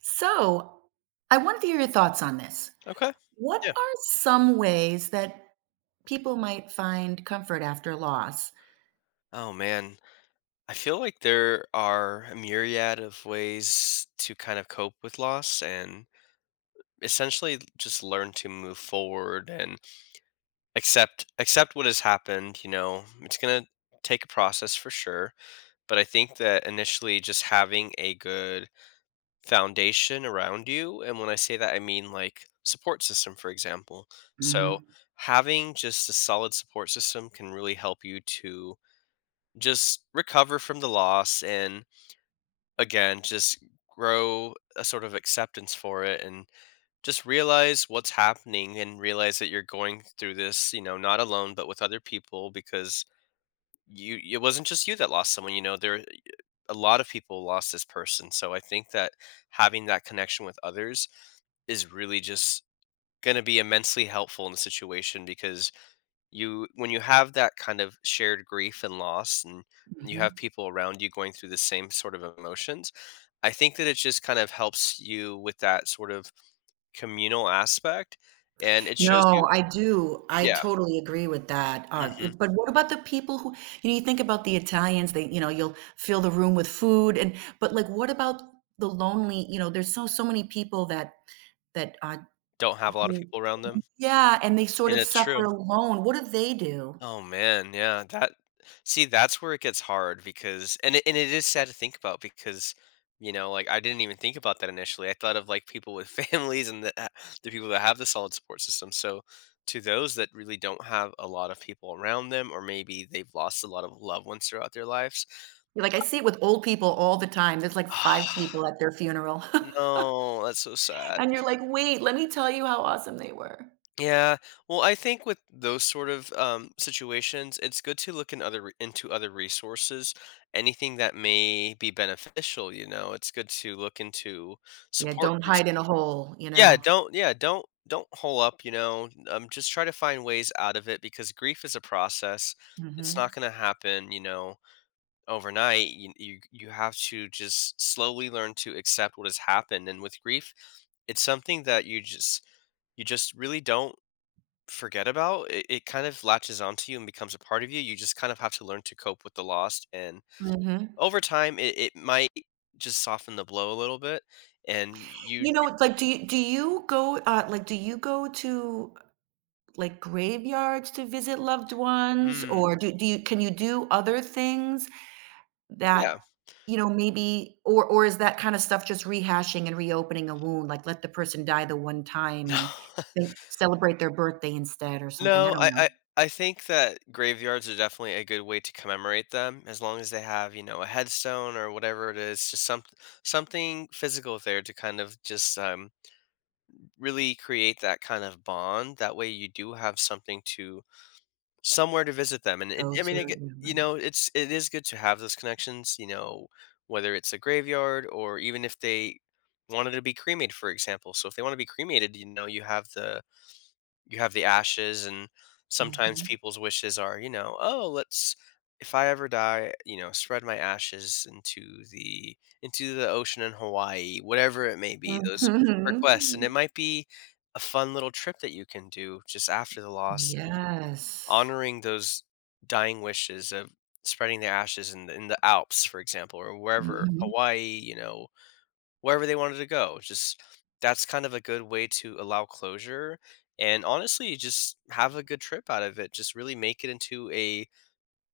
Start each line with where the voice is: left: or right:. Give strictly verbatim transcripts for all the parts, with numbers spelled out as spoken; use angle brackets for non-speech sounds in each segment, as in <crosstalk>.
right: So, I wanted to hear your thoughts on this.
left: Okay.
right: What
left: Yeah.
right: are some ways that people might find comfort after loss?
left: Oh man, I feel like there are a myriad of ways to kind of cope with loss and essentially just learn to move forward and accept accept what has happened, you know. It's going to take a process for sure, but I think that initially just having a good foundation around you, and when I say that I mean like support system, for example. So,
right: Mhm,
left: having just a solid support system can really help you to just recover from the loss and again just grow a sort of acceptance for it and just realize what's happening and realize that you're going through this, you know, not alone but with other people because you it wasn't just you that lost someone, you know, there a lot of people lost this person. So I think that having that connection with others is really just going to be immensely helpful in the situation because you when you have that kind of shared grief and loss and you have
right: mhm.
left: people around you going through the same sort of emotions, I think that it just kind of helps you with that sort of communal aspect, and it shows you.
right: No, I do. I
left: Yeah.
right: totally agree with that. Uh,
left: Hmm.
right: it- but what about the people who, you know, you think about the Italians, they, you know, you'll fill the room with food and but like what about the lonely, you know, there's so so many people that that uh
left: Don't have a lot of
right: who
left: people around them.
right: yeah, and they sort
left: And
right: of
left: that's true.
right: suffer alone. What do they do?
left: Oh man, yeah, that, see, that's where it gets hard because and it, and it is sad to think about because, you know, like, I didn't even think about that initially. I thought of like people with <laughs> families and the ha- the people that have the solid support system. So to those that really don't have a lot of people around them, or maybe they've lost a lot of loved ones throughout their lives.
right: Like, I see it with old people all the time. There's like five people at their funeral. <laughs>
left: <sighs> No, that's so sad.
right: And you're like, "Wait, let me tell you how awesome they were."
left: Yeah, well, I think with those sort of um, situations, it's good to look in other re- into other resources. Anything that may be beneficial, you know, it's good to look into
right: Yeah,
left: support
right: don't
left: groups.
right: hide in a hole, you
left: Yeah,
right: know?
left: don't yeah don't don't hole up. You know, um, just try to find ways out of it because grief is a process. It's not
right: Mhm.
left: going to happen, you know, overnight. You, you you have to just slowly learn to accept what has happened. And with grief, it's something that you just you just really don't forget about. It, it kind of latches onto you and becomes a part of you. You just kind of have to learn to cope with the loss. And
right: Mhm.
left: over time, it, it might just soften the blow a little bit. And you,
right: You know, it's like, do you do you go, uh, like, do you go to, like, graveyards to visit loved ones,
left: mm,
right: or do do you can you do other things that,
left: yeah,
right: you know, maybe or or is that kind of stuff just rehashing and reopening a wound, like, let the person die the one time
left: <laughs> no,
right: and think celebrate their birthday instead or something, I
left: no,
right: don't
left: I,
right: know.
left: I, I think that graveyards are definitely a good way to commemorate them, as long as they have, you know, a headstone or whatever it is, just some something physical there to kind of just um, really create that kind of bond. That way, you do have something to somewhere to visit them, and it
right: Go
left: I
right: to
left: mean, I get,
right: you know,
left: you
right: right.
left: know, it's it is good to have those connections, you know, whether it's a graveyard or even if they wanted to be cremated, for example. So if they want to be cremated, you know, you have the you have the ashes, and sometimes
right: Mhm.
left: people's wishes are, you know, oh, let's, if I ever die, you know, spread my ashes into the into the ocean in Hawaii, whatever it may be. Those requests, and it
right: Mhm.
left: might be a fun little trip that you can do just after the loss,
right: Yes.
left: honoring those dying wishes of spreading their ashes in the, in the Alps, for example, or wherever,
right: Mhm.
left: Hawaii, you know, wherever they wanted to go. Just that's kind of a good way to allow closure and honestly just have a good trip out of it. Just really make it into a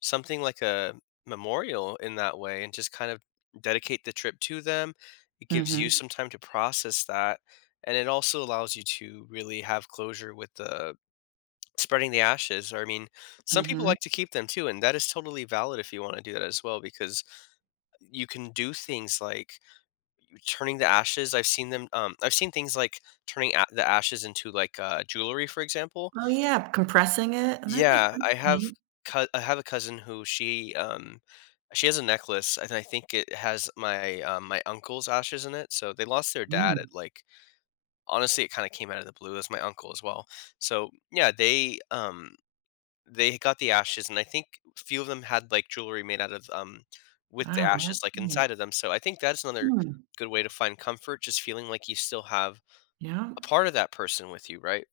left: something like a memorial in that way and just kind of dedicate the trip to them. It gives you
right: Mhm.
left: some time to process that, and it also allows you to really have closure with the spreading the ashes, or I mean, some people
right: Mhm.
left: like to keep them too, and that is totally valid if you wanna do that as well because you can do things like turning the ashes, I've seen them, um I've seen things like turning a the ashes into, like, uh, jewelry, for example.
right: Oh, yeah, compressing it, and that might
left: Yeah,
right: that's
left: I have
right: neat.
left: cou I have a cousin who she, um she has a necklace, and I think it has my, um my uncle's ashes in it, so they lost their dad at,
right: Mm,
left: like, honestly, it kinda came out of the blue. It was my uncle as well. So, yeah, they, um they got the ashes, and I think a few of them had, like, jewelry made out of, um with the
right: wow,
left: ashes,
right: that's
left: like,
right: neat.
left: inside of them, so I think that's another
right: Mm,
left: good way to find comfort, just feeling like you still have
right: yeah,
left: a part of that person with you, right?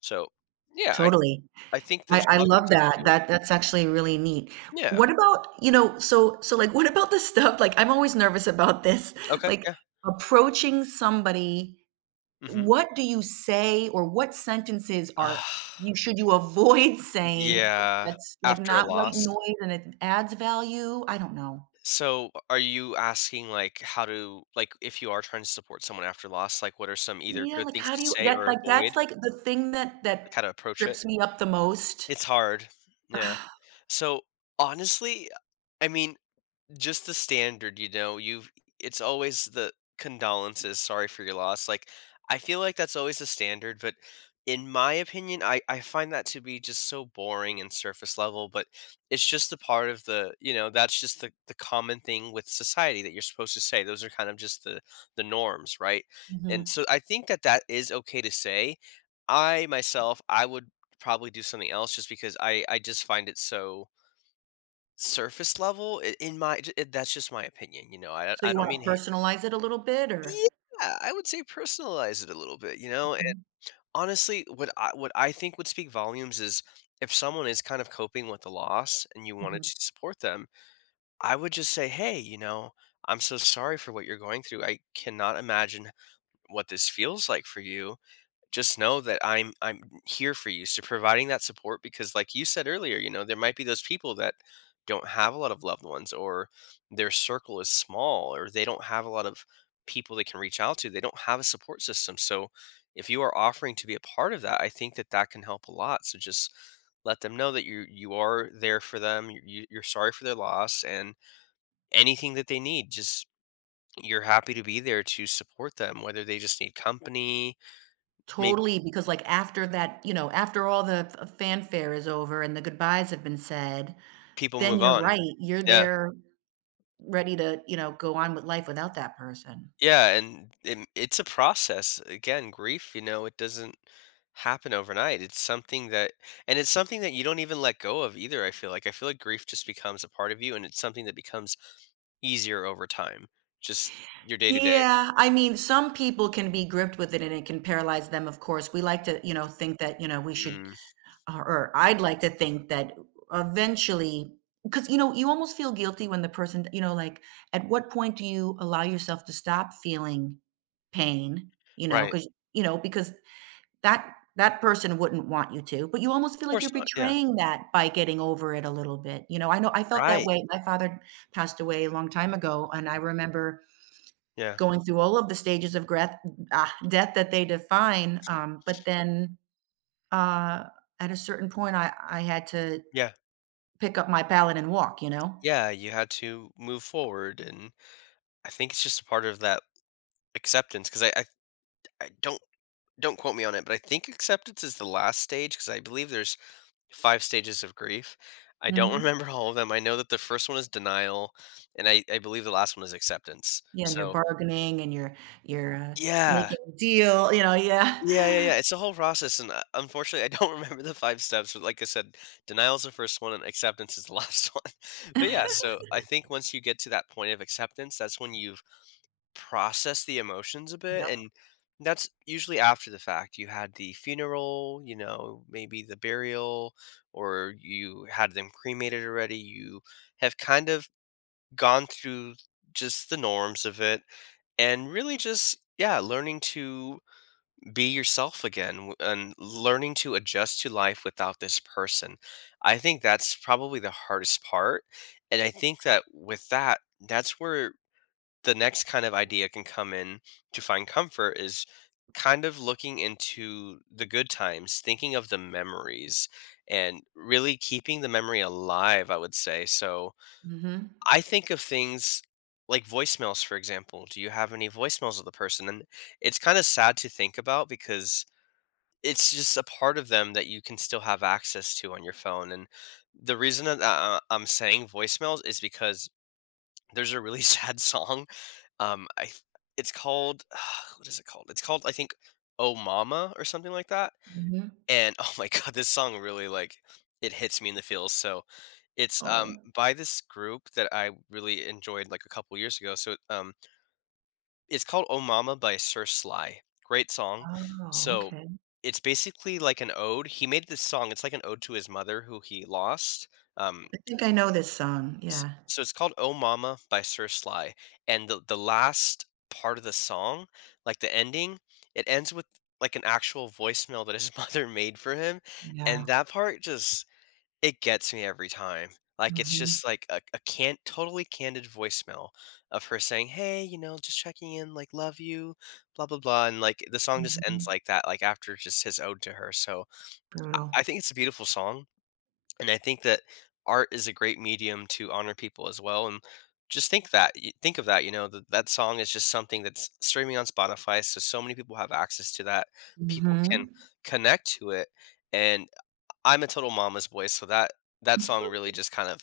left: So, yeah, I
right: totally.
left: I think
right: I
left: there's
right: I
left: a lot of things
right: love
left: you can
right: that.
left: do.
right: That that's actually really neat.
left: Yeah.
right: What about, you know, so so, like, what about the stuff like, I'm always nervous about this,
left: Okay,
right: like,
left: yeah.
right: approaching somebody,
left: Mhm.
right: what do you say or what sentences are
left: <sighs>
right: you should you avoid <laughs> saying
left: Yeah,
right: that's, like,
left: after a
right: not white
left: loss.
right: noise and it adds value? I don't know.
left: So, are you asking, like, how to, like, if you are trying to support someone after loss, like, what are some either
right: Yeah,
left: good
right: like,
left: things
right: how do
left: to
right: you
left: say
right: that
left: or
right: like, that's,
left: avoid?
right: like, the thing that
left: Like, how
right: that
left: to approach it?
right: trips me up the most.
left: It's hard. Yeah.
right: <sighs>
left: So honestly, I mean, just the standard, you know, you've it's always the condolences, sorry for your loss. Like, I feel like that's always the standard, but in my opinion, I, I find that to be just so boring and surface level, but it's just a part of the, you know, that's just the, the common thing with society that you're supposed to say. Those are kind of just the the norms, right? And
right: Mhm.
left: so I think that that is okay to say. I myself, I would probably do something else just because I I just find it so surface level, I in my j it- that's just my opinion, you know, I don't-
right: So
left: I
right: you
left: don't
right: wanna
left: mean hate.
right: personalize it a little bit or
left: Yeah, I would say personalize it a little bit, you know, and
right: mhm,
left: honestly, what I what I think would speak volumes is if someone is kind of coping with the loss and you
right: mhm.
left: wanted to support them, I would just say, "Hey, you know, I'm so sorry for what you're going through. I cannot imagine what this feels like for you." Just know that I'm I'm here for you. So providing that support because like you said earlier, you know, there might be those people that don't have a lot of loved ones or their circle is small or they don't have a lot of people they can reach out to. They don't have a support system. So if you are offering to be a part of that, I think that that can help a lot. So just let them know that you you are there for them. You, you- you're sorry for their loss and anything that they need. Just you're happy to be there to support them, whether they just need company, maybe
right: Totally, because, like, after that, you know, after all the f fanfare is over and the goodbyes have been said,
left: people
right: then
left: move
right: you're
left: on.
right: right, you're
left: Yeah.
right: there ready to, you know, go on with life without that person.
left: Yeah, and it it's a process. Again, grief, you know, it doesn't happen overnight. It's something that and it's something that you don't even let go of either, I feel like. I feel like grief just becomes a part of you and it's something that becomes easier over time. Just your day to day.
right: Yeah, I mean, some people can be gripped with it and it can paralyze them, of course. We like to, you know, think that, you know, we should
left: Mm.
right: or or I'd like to think that eventually, because you know, you almost feel guilty when the person you know, like, at what point do you allow yourself to stop feeling pain, you know,
left: Right.
right: because you know, because that that person wouldn't want you to, but you almost feel
left: Of
right: like
left: course
right: you're
left: not. Yeah.
right: betraying that by getting over it a little bit, you know, I know I felt that
left: Right.
right: way. My father passed away a long time ago, and I remember
left: Yeah.
right: going through all of the stages of greth ah, death that they define,
left: Mm.
right: um, but then, uh, at a certain point, I I had to
left: Yeah.
right: pick up my pallet and walk, you know?
left: Yeah. You had to move forward. And I think it's just a part of that acceptance because I, I, I don't, don't quote me on it, but I think acceptance is the last stage because I believe there's five stages of grief. I don't <laughs>
right: Mhm.
left: remember all of them. I know that the first one is denial, and I I believe the last one is acceptance.
right: Yeah, and you're
left: So
right: bargaining and you're you're, uh,
left: yeah.
right: making a deal, you know,
left: Yeah, yeah,
right: yeah.
left: yeah,
right: <gasps>
left: it's a
right: <laughs>
left: whole process, and, uh, unfortunately, I don't <laughs> remember the five steps, but like I said, denial is the first one and acceptance is the last <laughs> one. But yeah, so I think once you get to that point of acceptance, that's when you've process the emotions a bit
right: Yep,
left: and that's usually after the fact, you had the funeral, you know, maybe the burial or you had them cremated already. You have kind of gone through just the norms of it and really just, yeah, learning to be yourself again w- and learning to adjust to life without this person. I think that's probably the hardest part. And I think that with that, that's where the next kind of idea can come in to find comfort is kind of looking into the good times, thinking of the memories, and really keeping the memory alive, I would say. So
right: mhm,
left: I think of things like voicemails, for example. Do you have any voicemails of the person? And it's kind of sad to think about because it's just a part of them that you can still have access to on your phone. And the reason that I- I'm saying voicemails is because there's a really <laughs> sad song um, I th it's called <sighs> what is it called? It's called, I think, "Oh Mama" or something like that,
right: mhm.
left: and, oh my <laughs> god, this song really, like, it hits me in the feels, so it's, um,
right: Oh,
left: by this group that I really enjoyed, like, a couple years ago, so, um, it's called "Oh Mama" by Sir Sly. Great song.
right: oh,
left: So,
right: okay.
left: it's basically like an ode. He made this song, it's like an ode to his mother who he lost. um
right: I think I know this song,
left: S-
right: yeah.
left: so it's called "Oh Mama" by Sir Sly, and the the last part of the song, like the ending, it ends with like an actual voicemail that his <laughs> mother made for him, and
right: Yeah,
left: that part just it gets me every time. Like it's
right: mhm,
left: just like a, a can't totally candid voicemail of her saying, "Hey, you know, just checking in, like love you, blah blah blah," and like the song just ends
right: mhm.
left: like that, like after just his ode to her. So I
right: Brutal.
left: think it's a beautiful song. And I think that art is a great medium to honor people as well. And just think that, y- think of that, you know, that, that song is just something that's streaming on Spotify. So, so many people have access to that. People can
right: Mhm.
left: connect to it. And I'm a total mama's boy. So that, that song really just kind of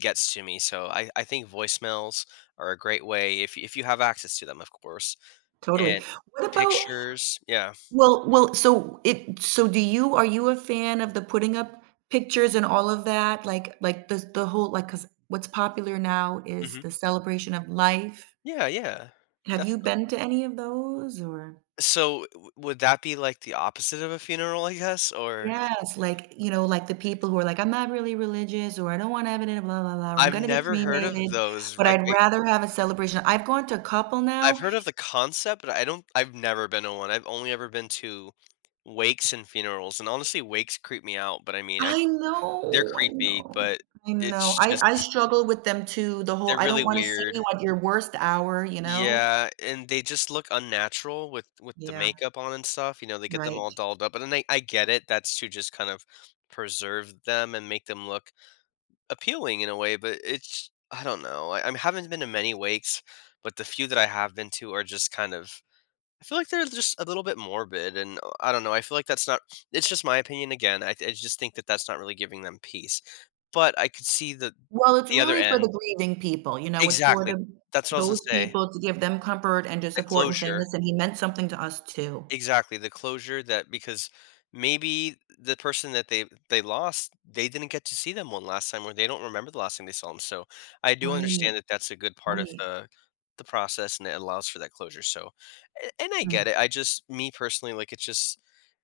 left: gets to me. So I, I think voicemails are a great way if, you- if you have access to them, of course.
right: Totally.
left: And
right: What about
left: pictures. Yeah.
right: well well, so it so do you are you a fan of the putting up pictures and all of that? Like like the the whole like. Because what's popular now is
left: Hmm.
right: the celebration of life.
left: Yeah. Yeah.
right: Have you
left: Definitely.
right: been to any of those or
left: So, w would that be, like, the opposite of a funeral, I guess, or
right: yes, like, you know, like the people who are like, "I'm not really religious," or "I don't want to have it in a blah, blah, blah, or "I'm
left: I've
right: gonna be
left: never heard of
right: cremated,
left: those,
right: but
left: like,
right: I'd
left: I
right: rather have a celebration." I've gone to a couple
left: I've
right: now
left: heard of the concept, but I don't I've never been to one. I've only ever been to wakes and funerals, and honestly, wakes creep me out, but I mean, I
right: I
left: they're
right: know, I
left: creepy,
right: know,
left: but
right: I know.
left: it's
right: I I
left: just
right: struggle with them too, the
left: they're
right: whole, "I
left: really
right: don't wanna see you
left: weird.
right: at your worst hour," you know?
left: Yeah, and they just look unnatural with with the
right: Yeah,
left: makeup on and stuff, you know, they get them all
right: right.
left: dolled up, and then I I get it, that's to just kind of preserve them and make them look appealing in a way, but it's I don't know. I, I haven't been to many wakes, but the few that I have been to are just kind of I feel like they're just a little bit morbid, and uh, I don't know. I feel like that's not. It's just my opinion again. I, I just think that that's not really giving them peace. But I could see the
right: Well, it's
left: the other
right: really for the
left: end
right: grieving people, you know, it's for
left: exactly.
right: the
left: That's what I was gonna
right: those
left: say.
right: people to give them comfort and to
left: The
right: support and say,
left: closure.
right: "Listen, he meant something to us too."
left: Exactly, the closure that because maybe the person that they they lost, they didn't get to see them one last time, or they don't remember the last time they saw them. So I do understand
right: Right,
left: that that's a good part of
right: right.
left: the the process, and it allows for that closure. So, a- and I
right: Mm.
left: get it. I just me personally, like it's just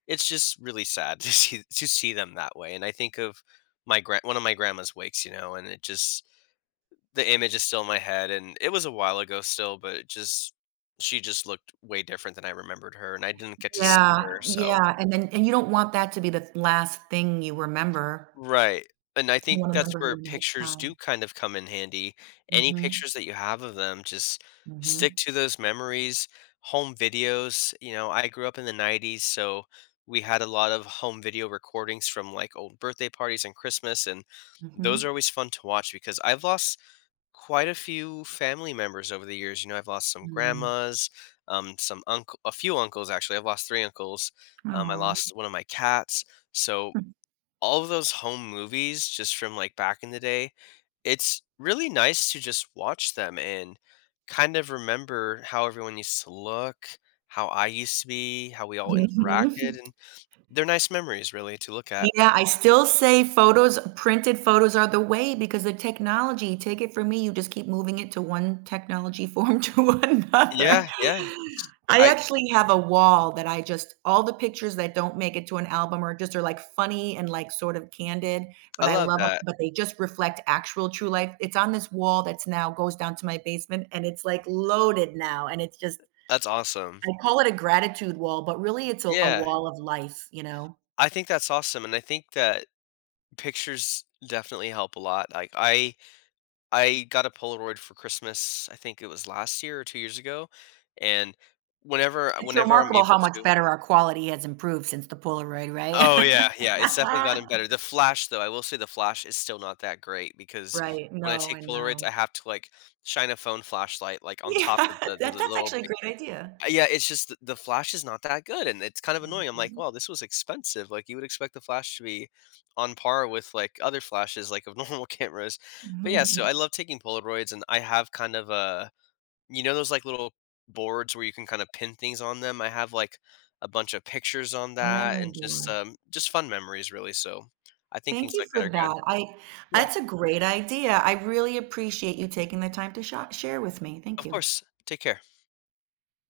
left: it's just really sad <laughs> to see to see them that way. And I think of my grand one of my grandma's wakes, you know, and it just the image is still in my head, and it was a while ago still, but it just she just looked way different than I remembered her, and I didn't get to see
right: Yeah,
left: her, so.
right: yeah, and then and you don't want that to be the last thing you remember.
left: Right, and I
right: You
left: think <laughs>
right: wanna
left: that's
right: remember her
left: where
right: in the right
left: pictures do
right: time.
left: kind of come in handy. Any
right: Mhm,
left: pictures that you have of them, just stick
right: mhm,
left: to those memories. Home videos, you know, I grew up in the nineties, so we had a lot of home video recordings from, like, old birthday parties and Christmas, and those are
right: mhm.
left: always fun to watch because I've lost quite a few family members over the years. You know, I've lost some
right: Mm.
left: grandmas, um, some uncle, a few uncles actually. I've lost three uncles. Um, I
right: Oh.
left: lost one of my cats. So all of those home movies, just from like back in the day, it's really nice to just watch them and kind of remember how everyone used to look, how I used to be, how we all
right: Mhm.
left: interacted, and they're nice memories really to look at.
right: Yeah, I still say photos printed photos are the way because the technology take it from me, you just keep moving it to one technology form <laughs> to another.
left: Yeah, yeah. Just
right: I
left: I
right: actually have a wall that I just all the pictures that don't make it to an album or just are like funny and like sort of candid,
left: I
right: but I
left: love
right: love them.
left: that.
right: But they just reflect actual true life. It's on this wall that's now goes down to my basement and it's like loaded now, and it's just
left: That's awesome.
right: I call it a gratitude wall, but really it's a a
left: Yeah.
right: wall of life, you know?
left: I think that's awesome, and I think that pictures definitely help a lot. Like I I got a Polaroid for Christmas. I think it was last year or two years ago, and whenever
right: It's
left: whenever I'm
right: remarkable
left: able
right: how much
left: to.
right: better our quality has improved since the Polaroid,
left: Oh, yeah, yeah, it's definitely
right: right?
left: gotten
right: <laughs>
left: better. The flash, though, I will say the flash is still not that great because
right: Right,
left: when I
right: no,
left: take
right: I
left: Polaroids, I
right: know.
left: have to, like, shine a phone flashlight, like, on
right: Yeah,
left: top of the
right: <laughs>
left: the
right: that
left: the
right: that's
left: little.
right: actually a great idea.
left: Uh, yeah, it's just th the Flash is not that good, and it's kind of annoying. I'm like,
right: Mhm.
left: "Wow, this was expensive." Like, you would expect the Flash to be on par with, like, other Flashes, like, of <laughs> normal cameras. But, yeah, so I
right: <laughs>
left: love taking Polaroids, and I have kind of a you know those, like, little boards where you can kinda pin things on them? I have, like, a bunch of pictures on
right: A
left: that
right: memory
left: and just,
right: board.
left: um just fun memories, really, so I think
right: Thank
left: things
right: you
left: like that
right: for
left: are good.
right: that. I
left: Yeah.
right: that's a great idea. I really appreciate you taking the time to sha share with me. Thank
left: Of
right: you.
left: course. Take care.